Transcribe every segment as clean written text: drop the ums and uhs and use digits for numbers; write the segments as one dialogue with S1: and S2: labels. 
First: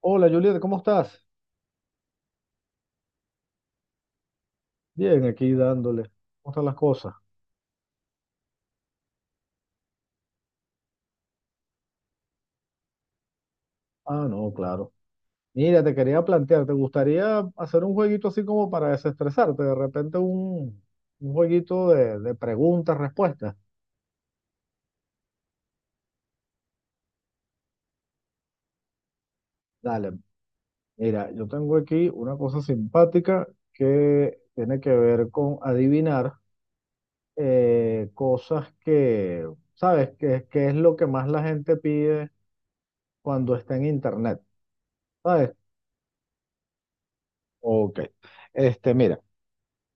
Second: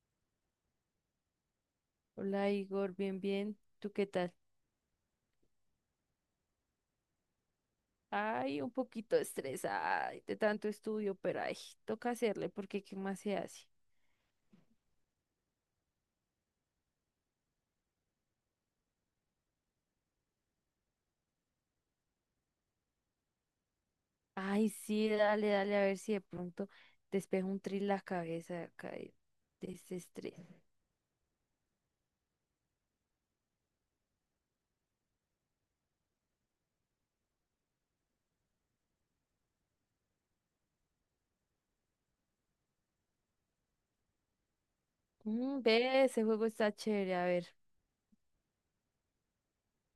S1: Hola Julieta, ¿cómo estás?
S2: Hola Igor, bien, bien. ¿Tú qué tal?
S1: Bien, aquí dándole. ¿Cómo están las cosas?
S2: Ay, un poquito estresada de tanto estudio, pero ay, toca hacerle porque ¿qué más se hace?
S1: Ah, no, claro. Mira, te quería plantear, ¿te gustaría hacer un jueguito así como para desestresarte? De repente un jueguito de preguntas, respuestas.
S2: Ay, sí, dale, dale, a ver si de pronto despejo un tris la cabeza acá de ese
S1: Dale,
S2: estrés.
S1: mira, yo tengo aquí una cosa simpática que tiene que ver con adivinar cosas que, ¿sabes? Que es lo que más la gente pide cuando está en internet, ¿sabes?
S2: Mm, ve, ese juego está chévere, a ver.
S1: Ok. Este, mira.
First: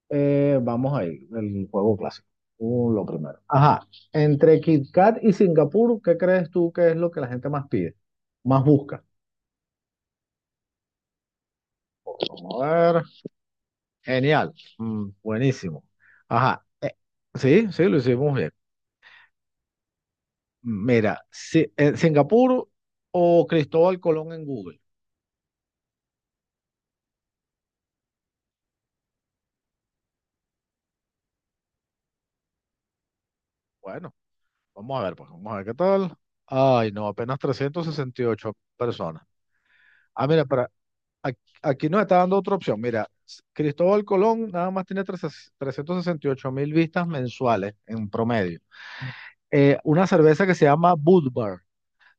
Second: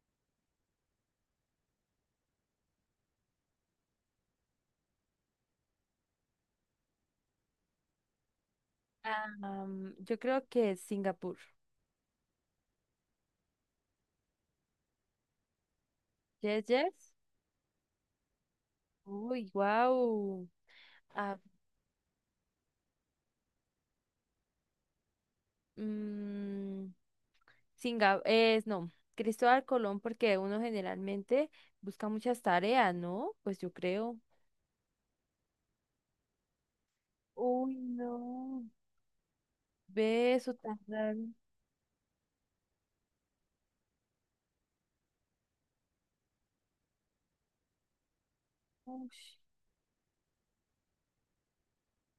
S1: Vamos ahí, el juego clásico. Lo primero. Ajá, entre KitKat y Singapur, ¿qué crees tú que es lo que la gente más pide? Más busca.
S2: Yo creo que es Singapur.
S1: Vamos a ver. Genial. Mm, buenísimo. Ajá.
S2: Yes, yes.
S1: Sí, sí, lo hicimos bien.
S2: Uy, wow.
S1: Mira,
S2: Ah,
S1: Singapur o Cristóbal Colón en Google.
S2: mm, Singa, es no, Cristóbal Colón, porque uno generalmente busca muchas tareas, ¿no? Pues yo
S1: Bueno,
S2: creo.
S1: vamos a ver, pues vamos a ver qué tal. Ay, no, apenas
S2: Uy,
S1: trescientas sesenta y ocho
S2: no.
S1: personas. Ah,
S2: Ve
S1: mira,
S2: eso tan raro.
S1: Ac- aquí nos está dando otra opción. Mira, Cristóbal Colón nada más tiene 368.000 vistas mensuales en promedio.
S2: Ush.
S1: Una cerveza que se llama Budvar.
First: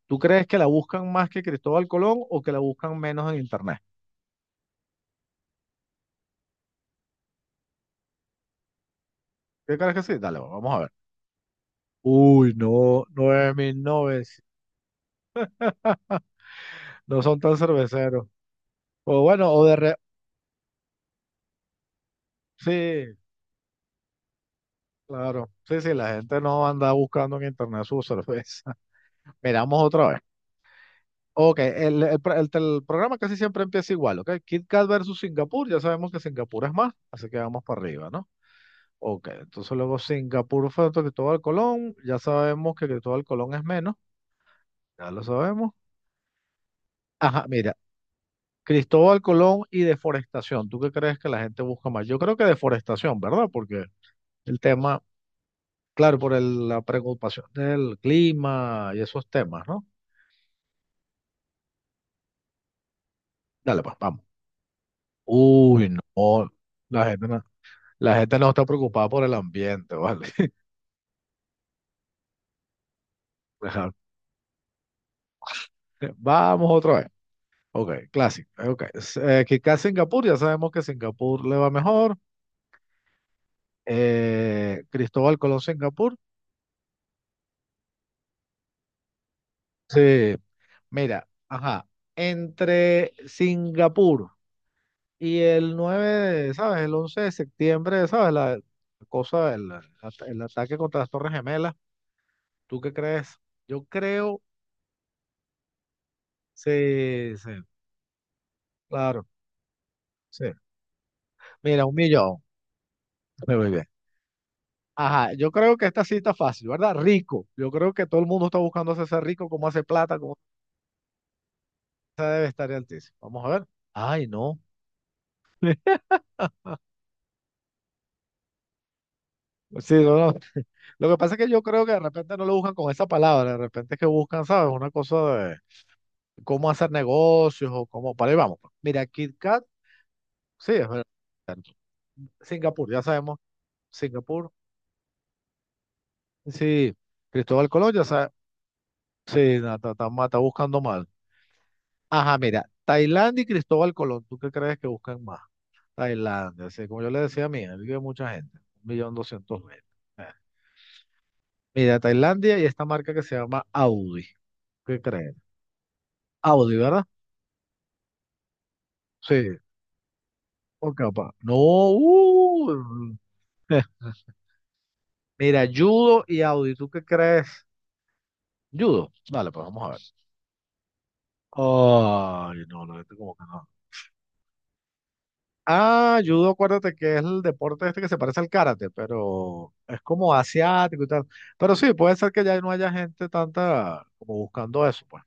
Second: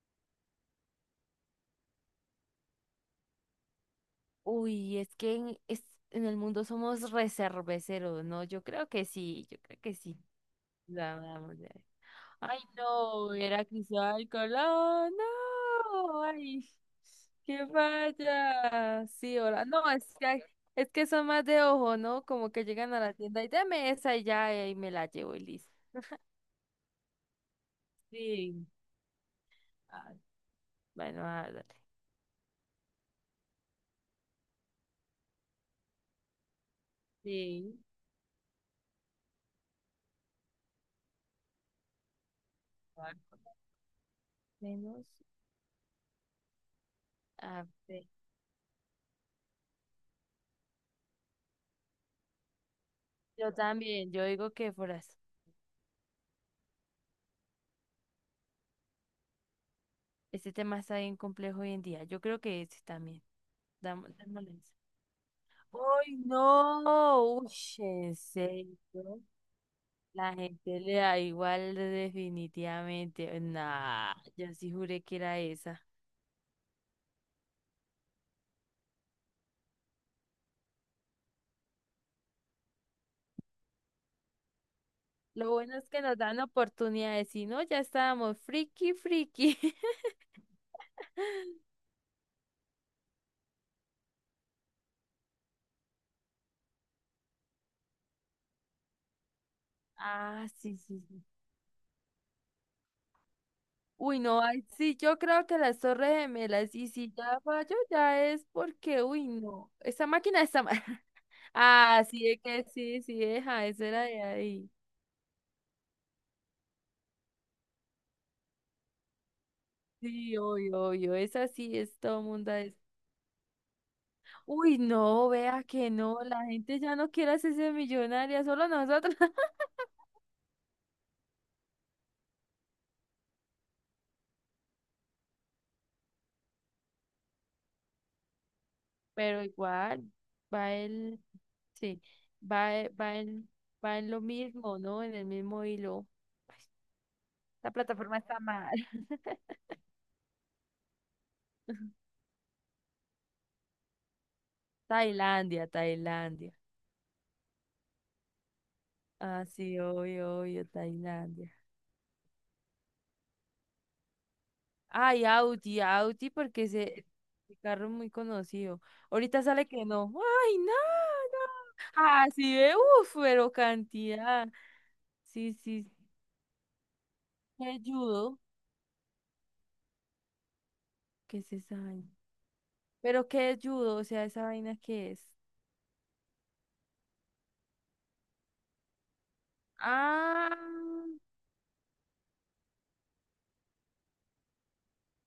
S1: ¿Tú crees que la buscan más que Cristóbal Colón o que la buscan menos en internet?
S2: Uy, es que en el mundo somos reserveceros, ¿no? Yo creo que sí, yo
S1: ¿Qué
S2: creo
S1: crees
S2: que
S1: que sí?
S2: sí.
S1: Dale, vamos a ver.
S2: La vamos a ver.
S1: Uy,
S2: Ay,
S1: no,
S2: no, era Cristóbal
S1: 9.900.
S2: Colón, no, ay.
S1: No son tan
S2: Que
S1: cerveceros.
S2: vaya.
S1: O
S2: Sí,
S1: bueno,
S2: ahora. No, es que hay, es que son más de ojo, ¿no? Como que llegan a la
S1: sí,
S2: tienda y dame esa y ya, y ahí me la llevo y
S1: claro.
S2: listo.
S1: Sí, sí, la gente no anda buscando en internet su
S2: Sí,
S1: cerveza. Miramos otra
S2: ah,
S1: vez.
S2: bueno, a
S1: Ok,
S2: ver,
S1: el programa casi siempre empieza igual, ¿ok? Kit Kat versus Singapur, ya sabemos que Singapur es más, así que vamos
S2: sí.
S1: para arriba, ¿no? Ok, entonces luego Singapur fue otro Cristóbal Colón, ya sabemos que
S2: Ah,
S1: Cristóbal Colón es menos,
S2: menos.
S1: ya lo sabemos. Ajá,
S2: A
S1: mira,
S2: ver.
S1: Cristóbal Colón y deforestación, ¿tú qué crees que la gente busca más? Yo creo que deforestación, ¿verdad?
S2: Yo
S1: Porque
S2: también, yo digo
S1: el
S2: que por
S1: tema,
S2: eso.
S1: claro, por la preocupación del clima y esos temas, ¿no?
S2: Este tema está bien complejo hoy en día. Yo creo que este también.
S1: Dale, pues, vamos.
S2: Dámosle esa.
S1: Uy,
S2: ¡Ay,
S1: no, la gente
S2: no!
S1: no
S2: Uy,
S1: la
S2: ¿en
S1: gente no está preocupada
S2: serio?
S1: por el ambiente, ¿vale?
S2: La gente le da igual definitivamente.
S1: Ajá.
S2: Nah, yo sí juré que era esa.
S1: Vamos otra vez. Ok, clásico. Ok. Kikaz Singapur, ya sabemos que Singapur le va mejor. Cristóbal
S2: Lo
S1: Colón
S2: bueno es que
S1: Singapur.
S2: nos dan oportunidad de decir, no, ya estábamos friki, friki.
S1: Sí, mira, ajá. Entre Singapur y el 9, de, ¿sabes? El 11 de septiembre, ¿sabes? La cosa, el
S2: Ah, sí,
S1: ataque
S2: sí,
S1: contra las
S2: sí.
S1: Torres Gemelas. ¿Tú qué crees? Yo
S2: Uy, no,
S1: creo,
S2: ay, sí, yo creo que las Torres Gemelas, y si
S1: sí,
S2: ya
S1: sí,
S2: falló, ya es porque, uy,
S1: claro,
S2: no, esa máquina
S1: sí.
S2: está mal.
S1: Mira, un
S2: Ah, sí, es
S1: millón.
S2: que sí, sí, deja,
S1: Muy
S2: esa
S1: bien.
S2: era de ahí.
S1: Ajá, yo creo que esta sí está fácil, ¿verdad? Rico. Yo creo que todo el mundo está buscando hacerse rico, cómo hace plata, cómo
S2: Sí, obvio, obvio, esa sí es todo
S1: se debe
S2: mundo.
S1: estar altísimo. Vamos a ver. Ay, no.
S2: Uy, no, vea que no, la gente ya no quiere hacerse millonaria, solo nosotros.
S1: Sí, no, no. Lo que pasa es que yo creo que de repente no lo buscan con esa palabra, de repente es que buscan, ¿sabes? Una cosa de cómo hacer negocios o cómo. Para ahí vamos. Pues. Mira, Kit
S2: Pero
S1: Kat,
S2: igual,
S1: sí,
S2: va
S1: es verdad.
S2: el, sí,
S1: Singapur, ya
S2: va
S1: sabemos.
S2: el, va en lo
S1: Singapur,
S2: mismo, ¿no? En el mismo hilo.
S1: sí. Cristóbal
S2: La
S1: Colón, ya
S2: plataforma
S1: sabes.
S2: está mal.
S1: Sí, no, está, está buscando mal. Ajá, mira. Tailandia y Cristóbal Colón, ¿tú qué crees que buscan más?
S2: Tailandia, Tailandia.
S1: Tailandia, sí, como yo le decía a mí, ahí vive mucha gente, un millón
S2: Ah,
S1: doscientos mil.
S2: sí,
S1: Eh.
S2: obvio, obvio, Tailandia.
S1: Mira, Tailandia y esta marca que se llama Audi, ¿qué
S2: Ay,
S1: creen?
S2: Audi, Audi, porque
S1: Audi, ¿verdad?
S2: ese carro es muy conocido. Ahorita
S1: Sí,
S2: sale que no. Ay, no.
S1: por capaz. No,
S2: Así sí, uff, pero cantidad. Sí,
S1: mira,
S2: sí,
S1: judo y Audi, ¿tú qué crees?
S2: sí, ayudo.
S1: Judo, dale, pues vamos a ver.
S2: ¿Qué es esa vaina?
S1: Ay, no, no, este
S2: ¿Pero
S1: como que
S2: qué es
S1: no.
S2: judo? O sea, ¿esa vaina qué es?
S1: Ah, judo, acuérdate que es el deporte este que se parece al karate, pero es como
S2: Ah,
S1: asiático y tal. Pero sí, puede ser que ya no haya gente tanta como buscando eso, pues.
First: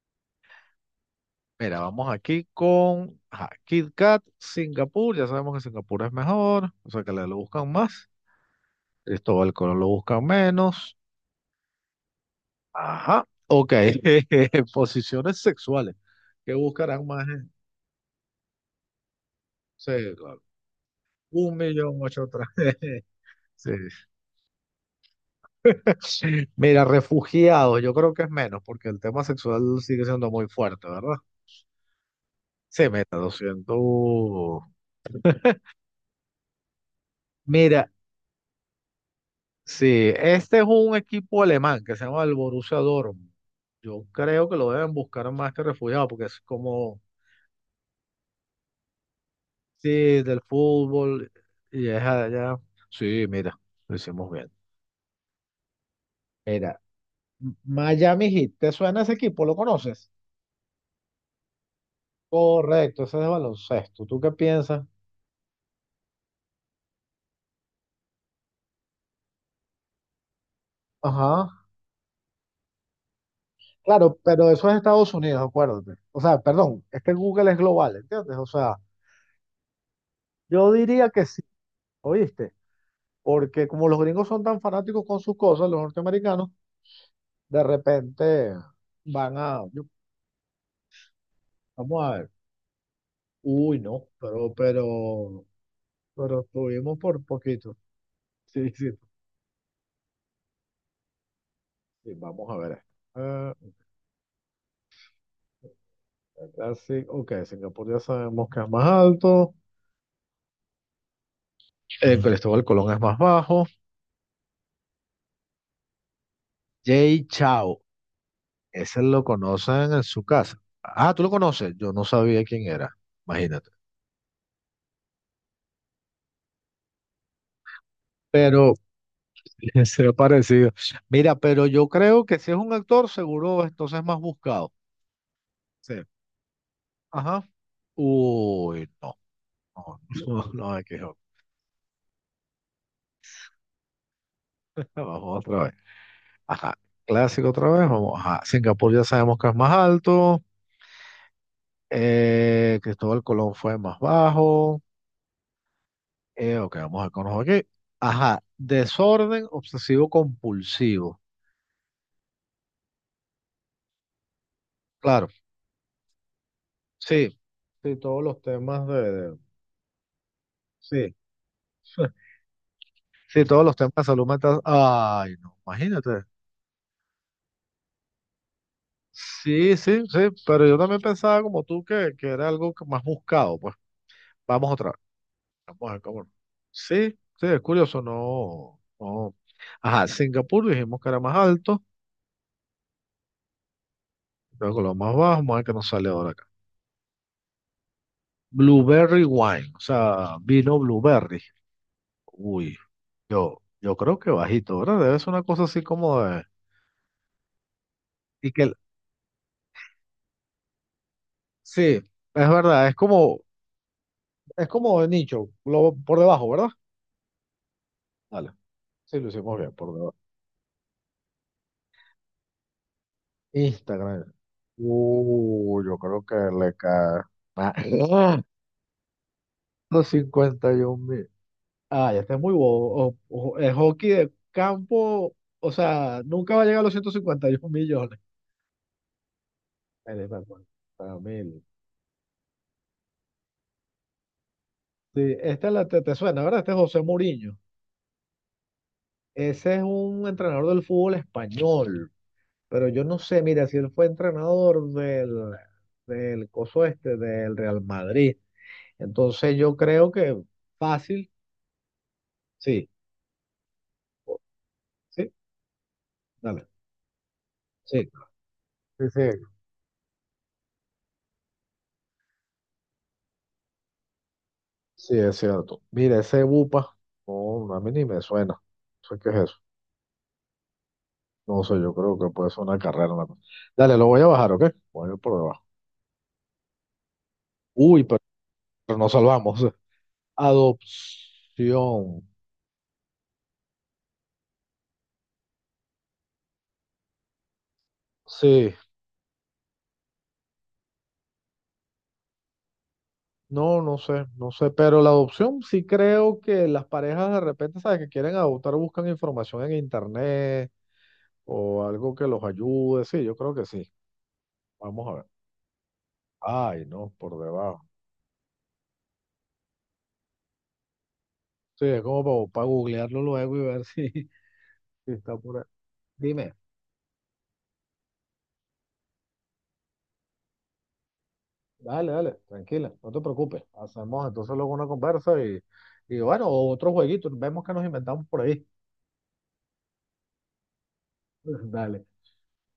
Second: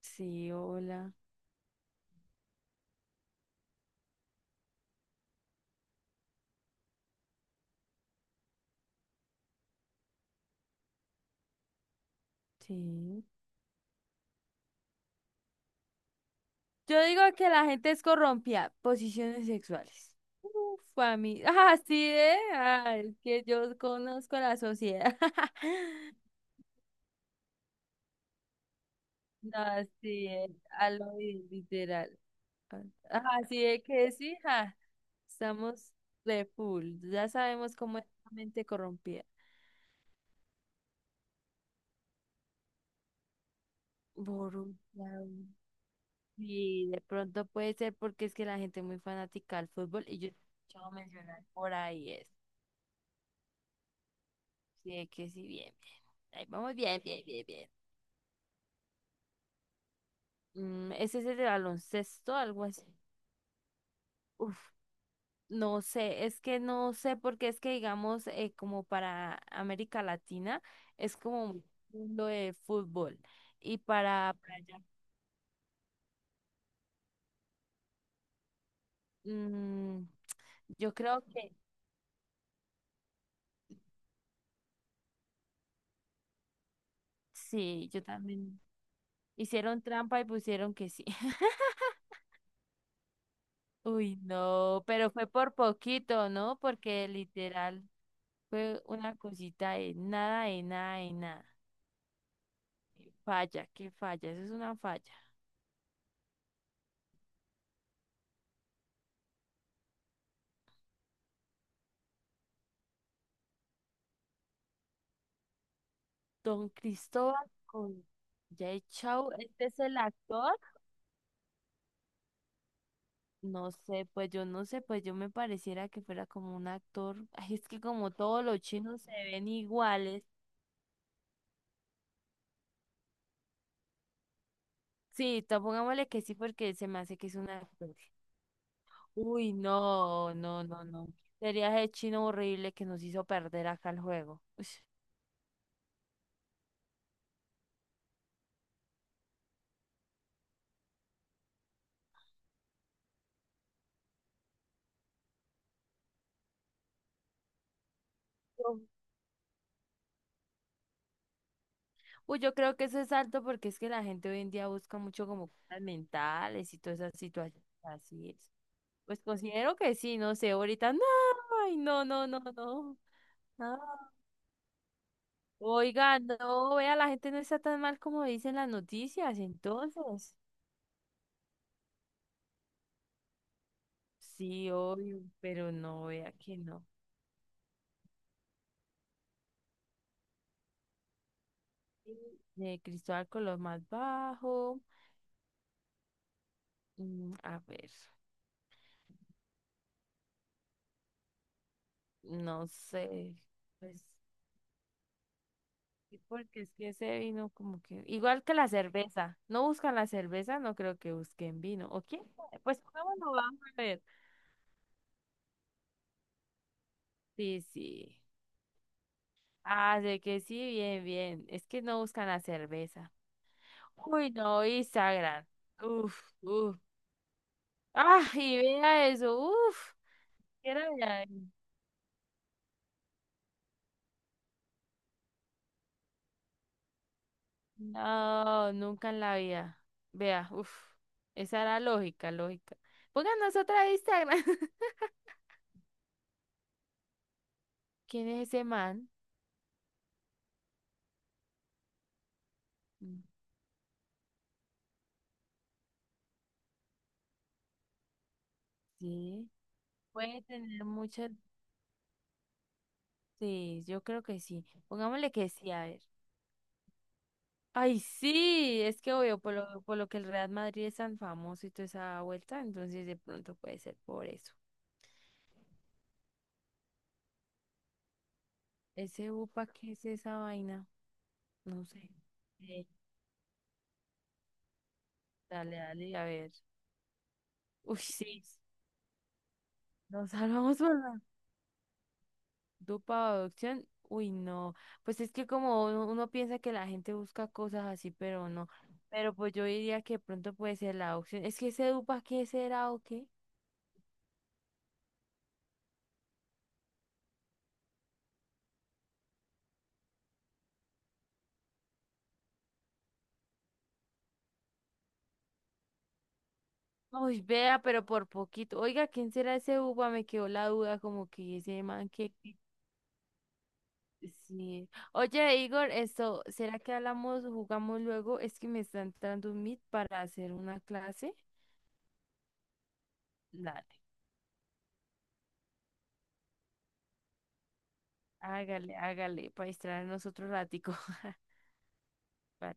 S2: sí, hola.
S1: Mira, vamos aquí con ajá, Kit Kat, Singapur. Ya sabemos que Singapur es mejor, o sea que le lo buscan más. Cristóbal Colón lo buscan menos.
S2: Sí.
S1: Ajá, ok. Posiciones sexuales. ¿Qué
S2: Yo
S1: buscarán
S2: digo
S1: más? ¿Eh?
S2: que la gente es corrompida. Posiciones
S1: Sí,
S2: sexuales.
S1: claro.
S2: Uf, a mí.
S1: Un millón
S2: Así
S1: ocho
S2: es.
S1: otra.
S2: Es que yo conozco la sociedad.
S1: Sí. Mira, refugiados, yo creo que es menos, porque el tema
S2: No,
S1: sexual sigue
S2: así
S1: siendo muy
S2: es.
S1: fuerte,
S2: A
S1: ¿verdad?
S2: lo literal.
S1: Se meta
S2: Así es que sí,
S1: 200.
S2: ja, estamos de full. Ya sabemos
S1: Mira,
S2: cómo es la mente corrompida.
S1: sí, este es un equipo alemán que se llama el Borussia Dortmund. Yo creo que lo
S2: Borrón,
S1: deben buscar más que refugiado porque es
S2: y
S1: como,
S2: de pronto puede ser porque es que la gente es muy fanática al fútbol y
S1: sí,
S2: yo he
S1: del
S2: escuchado
S1: fútbol
S2: mencionar por
S1: y es
S2: ahí es.
S1: allá. Sí, mira, lo hicimos bien.
S2: Sí, es que sí, bien, bien. Ahí vamos
S1: Mira,
S2: bien, bien, bien, bien.
S1: Miami Heat, ¿te suena ese equipo? ¿Lo conoces?
S2: Mm, ese es el de baloncesto, algo así.
S1: Correcto, ese es de baloncesto. ¿Tú qué
S2: Uf,
S1: piensas?
S2: no sé, es que no sé porque es que digamos como para América Latina es como
S1: Ajá.
S2: un mundo de fútbol y
S1: Claro, pero
S2: para
S1: eso es
S2: allá,
S1: Estados Unidos, acuérdate. O sea, perdón, es que Google es global, ¿entiendes? O sea,
S2: mm,
S1: yo
S2: yo
S1: diría
S2: creo
S1: que sí,
S2: que
S1: ¿oíste? Porque como los gringos son tan fanáticos con sus cosas, los norteamericanos, de
S2: sí, yo
S1: repente
S2: también
S1: van a,
S2: hicieron trampa y pusieron que sí.
S1: vamos a ver, uy, no,
S2: Uy,
S1: pero,
S2: no, pero fue
S1: pero,
S2: por poquito,
S1: pero
S2: ¿no?
S1: estuvimos
S2: Porque
S1: por poquito.
S2: literal
S1: Sí,
S2: fue
S1: sí,
S2: una cosita de nada, de nada, de nada.
S1: sí, vamos a ver esto.
S2: Qué
S1: Ah,
S2: falla, qué falla, eso es una falla.
S1: ¿verdad? Sí, ok, Singapur ya sabemos que es más alto, el Cristóbal Colón es más bajo,
S2: Don
S1: Jay
S2: Cristóbal
S1: Chao,
S2: con Jay
S1: ese lo
S2: Chou, ¿este es
S1: conocen
S2: el
S1: en su
S2: actor?
S1: casa. Ah, tú lo conoces, yo no sabía quién era, imagínate.
S2: No sé, pues yo no sé, pues yo me pareciera que fuera como un actor. Ay, es que como todos los
S1: Pero,
S2: chinos se ven
S1: será
S2: iguales.
S1: parecido. Mira, pero yo creo que si es un actor, seguro entonces es más buscado.
S2: Sí,
S1: Sí.
S2: pongámosle que sí, porque se me hace que es
S1: Ajá.
S2: un actor.
S1: Uy, no.
S2: Uy,
S1: No, no,
S2: no, no,
S1: no, hay
S2: no,
S1: que
S2: no.
S1: joder.
S2: Sería el chino horrible que nos hizo perder acá el juego. Ush.
S1: Vamos otra vez. Ajá. Clásico otra vez. Vamos. Ajá. Singapur ya sabemos que es más alto. Cristóbal Colón fue más bajo. Ok, vamos a conocer aquí. Ajá.
S2: Yo-
S1: Desorden obsesivo compulsivo.
S2: Uy, yo creo que eso es alto porque es que la gente hoy en día busca mucho
S1: Claro.
S2: como cosas mentales y todas esas
S1: Sí.
S2: situaciones
S1: Sí, todos
S2: así
S1: los
S2: es.
S1: temas
S2: Pues considero que sí, no sé, ahorita no,
S1: sí.
S2: ay, no, no, no, no,
S1: Sí, todos los
S2: no.
S1: temas de salud mental. Ay, no,
S2: Oiga,
S1: imagínate.
S2: no, vea, la gente no está tan mal como dicen las noticias,
S1: Sí, sí, sí,
S2: entonces.
S1: pero yo también pensaba como tú que era algo que más buscado. Pues
S2: Sí,
S1: vamos otra vez.
S2: obvio, pero
S1: Vamos a ver
S2: no,
S1: cómo.
S2: vea que no.
S1: Sí, sí, es curioso, no, no. Ajá, Singapur dijimos que era más alto,
S2: De Cristóbal con los más
S1: luego
S2: bajo.
S1: lo más bajo, vamos a ver qué nos sale ahora acá.
S2: Mm, a ver.
S1: Blueberry wine, o sea, vino blueberry.
S2: No
S1: Uy,
S2: sé,
S1: yo
S2: pues
S1: creo que bajito, ¿verdad? Debe ser una cosa así
S2: sí,
S1: como de.
S2: porque es que ese vino como que, igual
S1: Y
S2: que
S1: que,
S2: la cerveza, no buscan la cerveza, no creo que busquen
S1: sí,
S2: vino, ¿o quién
S1: es
S2: sabe? Pues
S1: verdad,
S2: pongámoslo, vamos a ver.
S1: es como de nicho, por debajo, ¿verdad?
S2: Sí, sí.
S1: Dale. Sí, lo hicimos bien, por
S2: Ah,
S1: debajo.
S2: de que sí, bien, bien. Es que no buscan la cerveza. Uy,
S1: Instagram.
S2: no, Instagram.
S1: Yo
S2: Uf,
S1: creo que le
S2: uf.
S1: cae. Ah,
S2: Ah, y vea eso, uf.
S1: los cincuenta y
S2: Quiero
S1: un
S2: ver.
S1: mil. Ah, ya está muy bobo. El hockey de campo, o sea, nunca va a llegar a los 151.000.000.
S2: No, nunca en la vida.
S1: Ahí está,
S2: Vea,
S1: bueno,
S2: uf.
S1: para
S2: Esa
S1: mil.
S2: era lógica, lógica. Pónganos otra de Instagram.
S1: Sí, esta te suena, ¿verdad? Este es José Mourinho.
S2: ¿Quién es ese man?
S1: Ese es un entrenador del fútbol español. Pero yo no sé, mira, si él fue entrenador del coso este, del Real Madrid.
S2: Sí.
S1: Entonces yo creo que
S2: Puede tener
S1: fácil,
S2: muchas,
S1: sí,
S2: sí, yo creo
S1: o-
S2: que sí. Pongámosle
S1: sí,
S2: que sí, a ver.
S1: dale,
S2: Ay,
S1: sí.
S2: sí, es
S1: Sí,
S2: que
S1: sí,
S2: obvio, por lo que el Real Madrid es tan famoso y toda esa vuelta, entonces de pronto puede ser por eso.
S1: sí, es cierto. Mira, ese bupa, no, a mí ni me suena. ¿Eso qué
S2: Ese
S1: es eso?
S2: UPA, ¿qué es esa vaina?
S1: No sé,
S2: No
S1: yo
S2: sé.
S1: creo que puede ser una
S2: Eh,
S1: carrera. Una cosa. Dale, lo voy a bajar, ¿ok? Voy a ir por debajo.
S2: dale, dale, a ver. Uy,
S1: Uy,
S2: sí,
S1: pero nos salvamos.
S2: nos salvamos por
S1: Adopción.
S2: Dupa o adopción, uy, no. Pues es que como uno piensa que la gente busca cosas así, pero no.
S1: Sí,
S2: Pero pues yo diría que de pronto puede ser la adopción. Es que ese Dupa, ¿qué será o qué?
S1: no, no sé, no sé, pero la adopción sí creo que las parejas de repente, ¿sabes? Que quieren adoptar, buscan información en internet o algo que los ayude. Sí, yo creo que sí. Vamos a ver. Ay, no, por
S2: Uy, vea,
S1: debajo.
S2: pero por poquito. Oiga, ¿quién será ese Dupa? Me quedó la duda, como que ese
S1: Sí, es
S2: man
S1: como para, googlearlo luego y ver si,
S2: Sí.
S1: si está
S2: Oye,
S1: por ahí.
S2: Igor, esto,
S1: Dime,
S2: ¿será que hablamos, jugamos luego? Es que me está entrando un Meet para hacer una clase.
S1: dale, dale, tranquila, no te preocupes.
S2: Dale,
S1: Hacemos entonces luego una conversa y bueno, otro jueguito, vemos que nos inventamos por ahí.
S2: hágale, hágale, para distraernos otro ratico.
S1: Dale.
S2: Vale.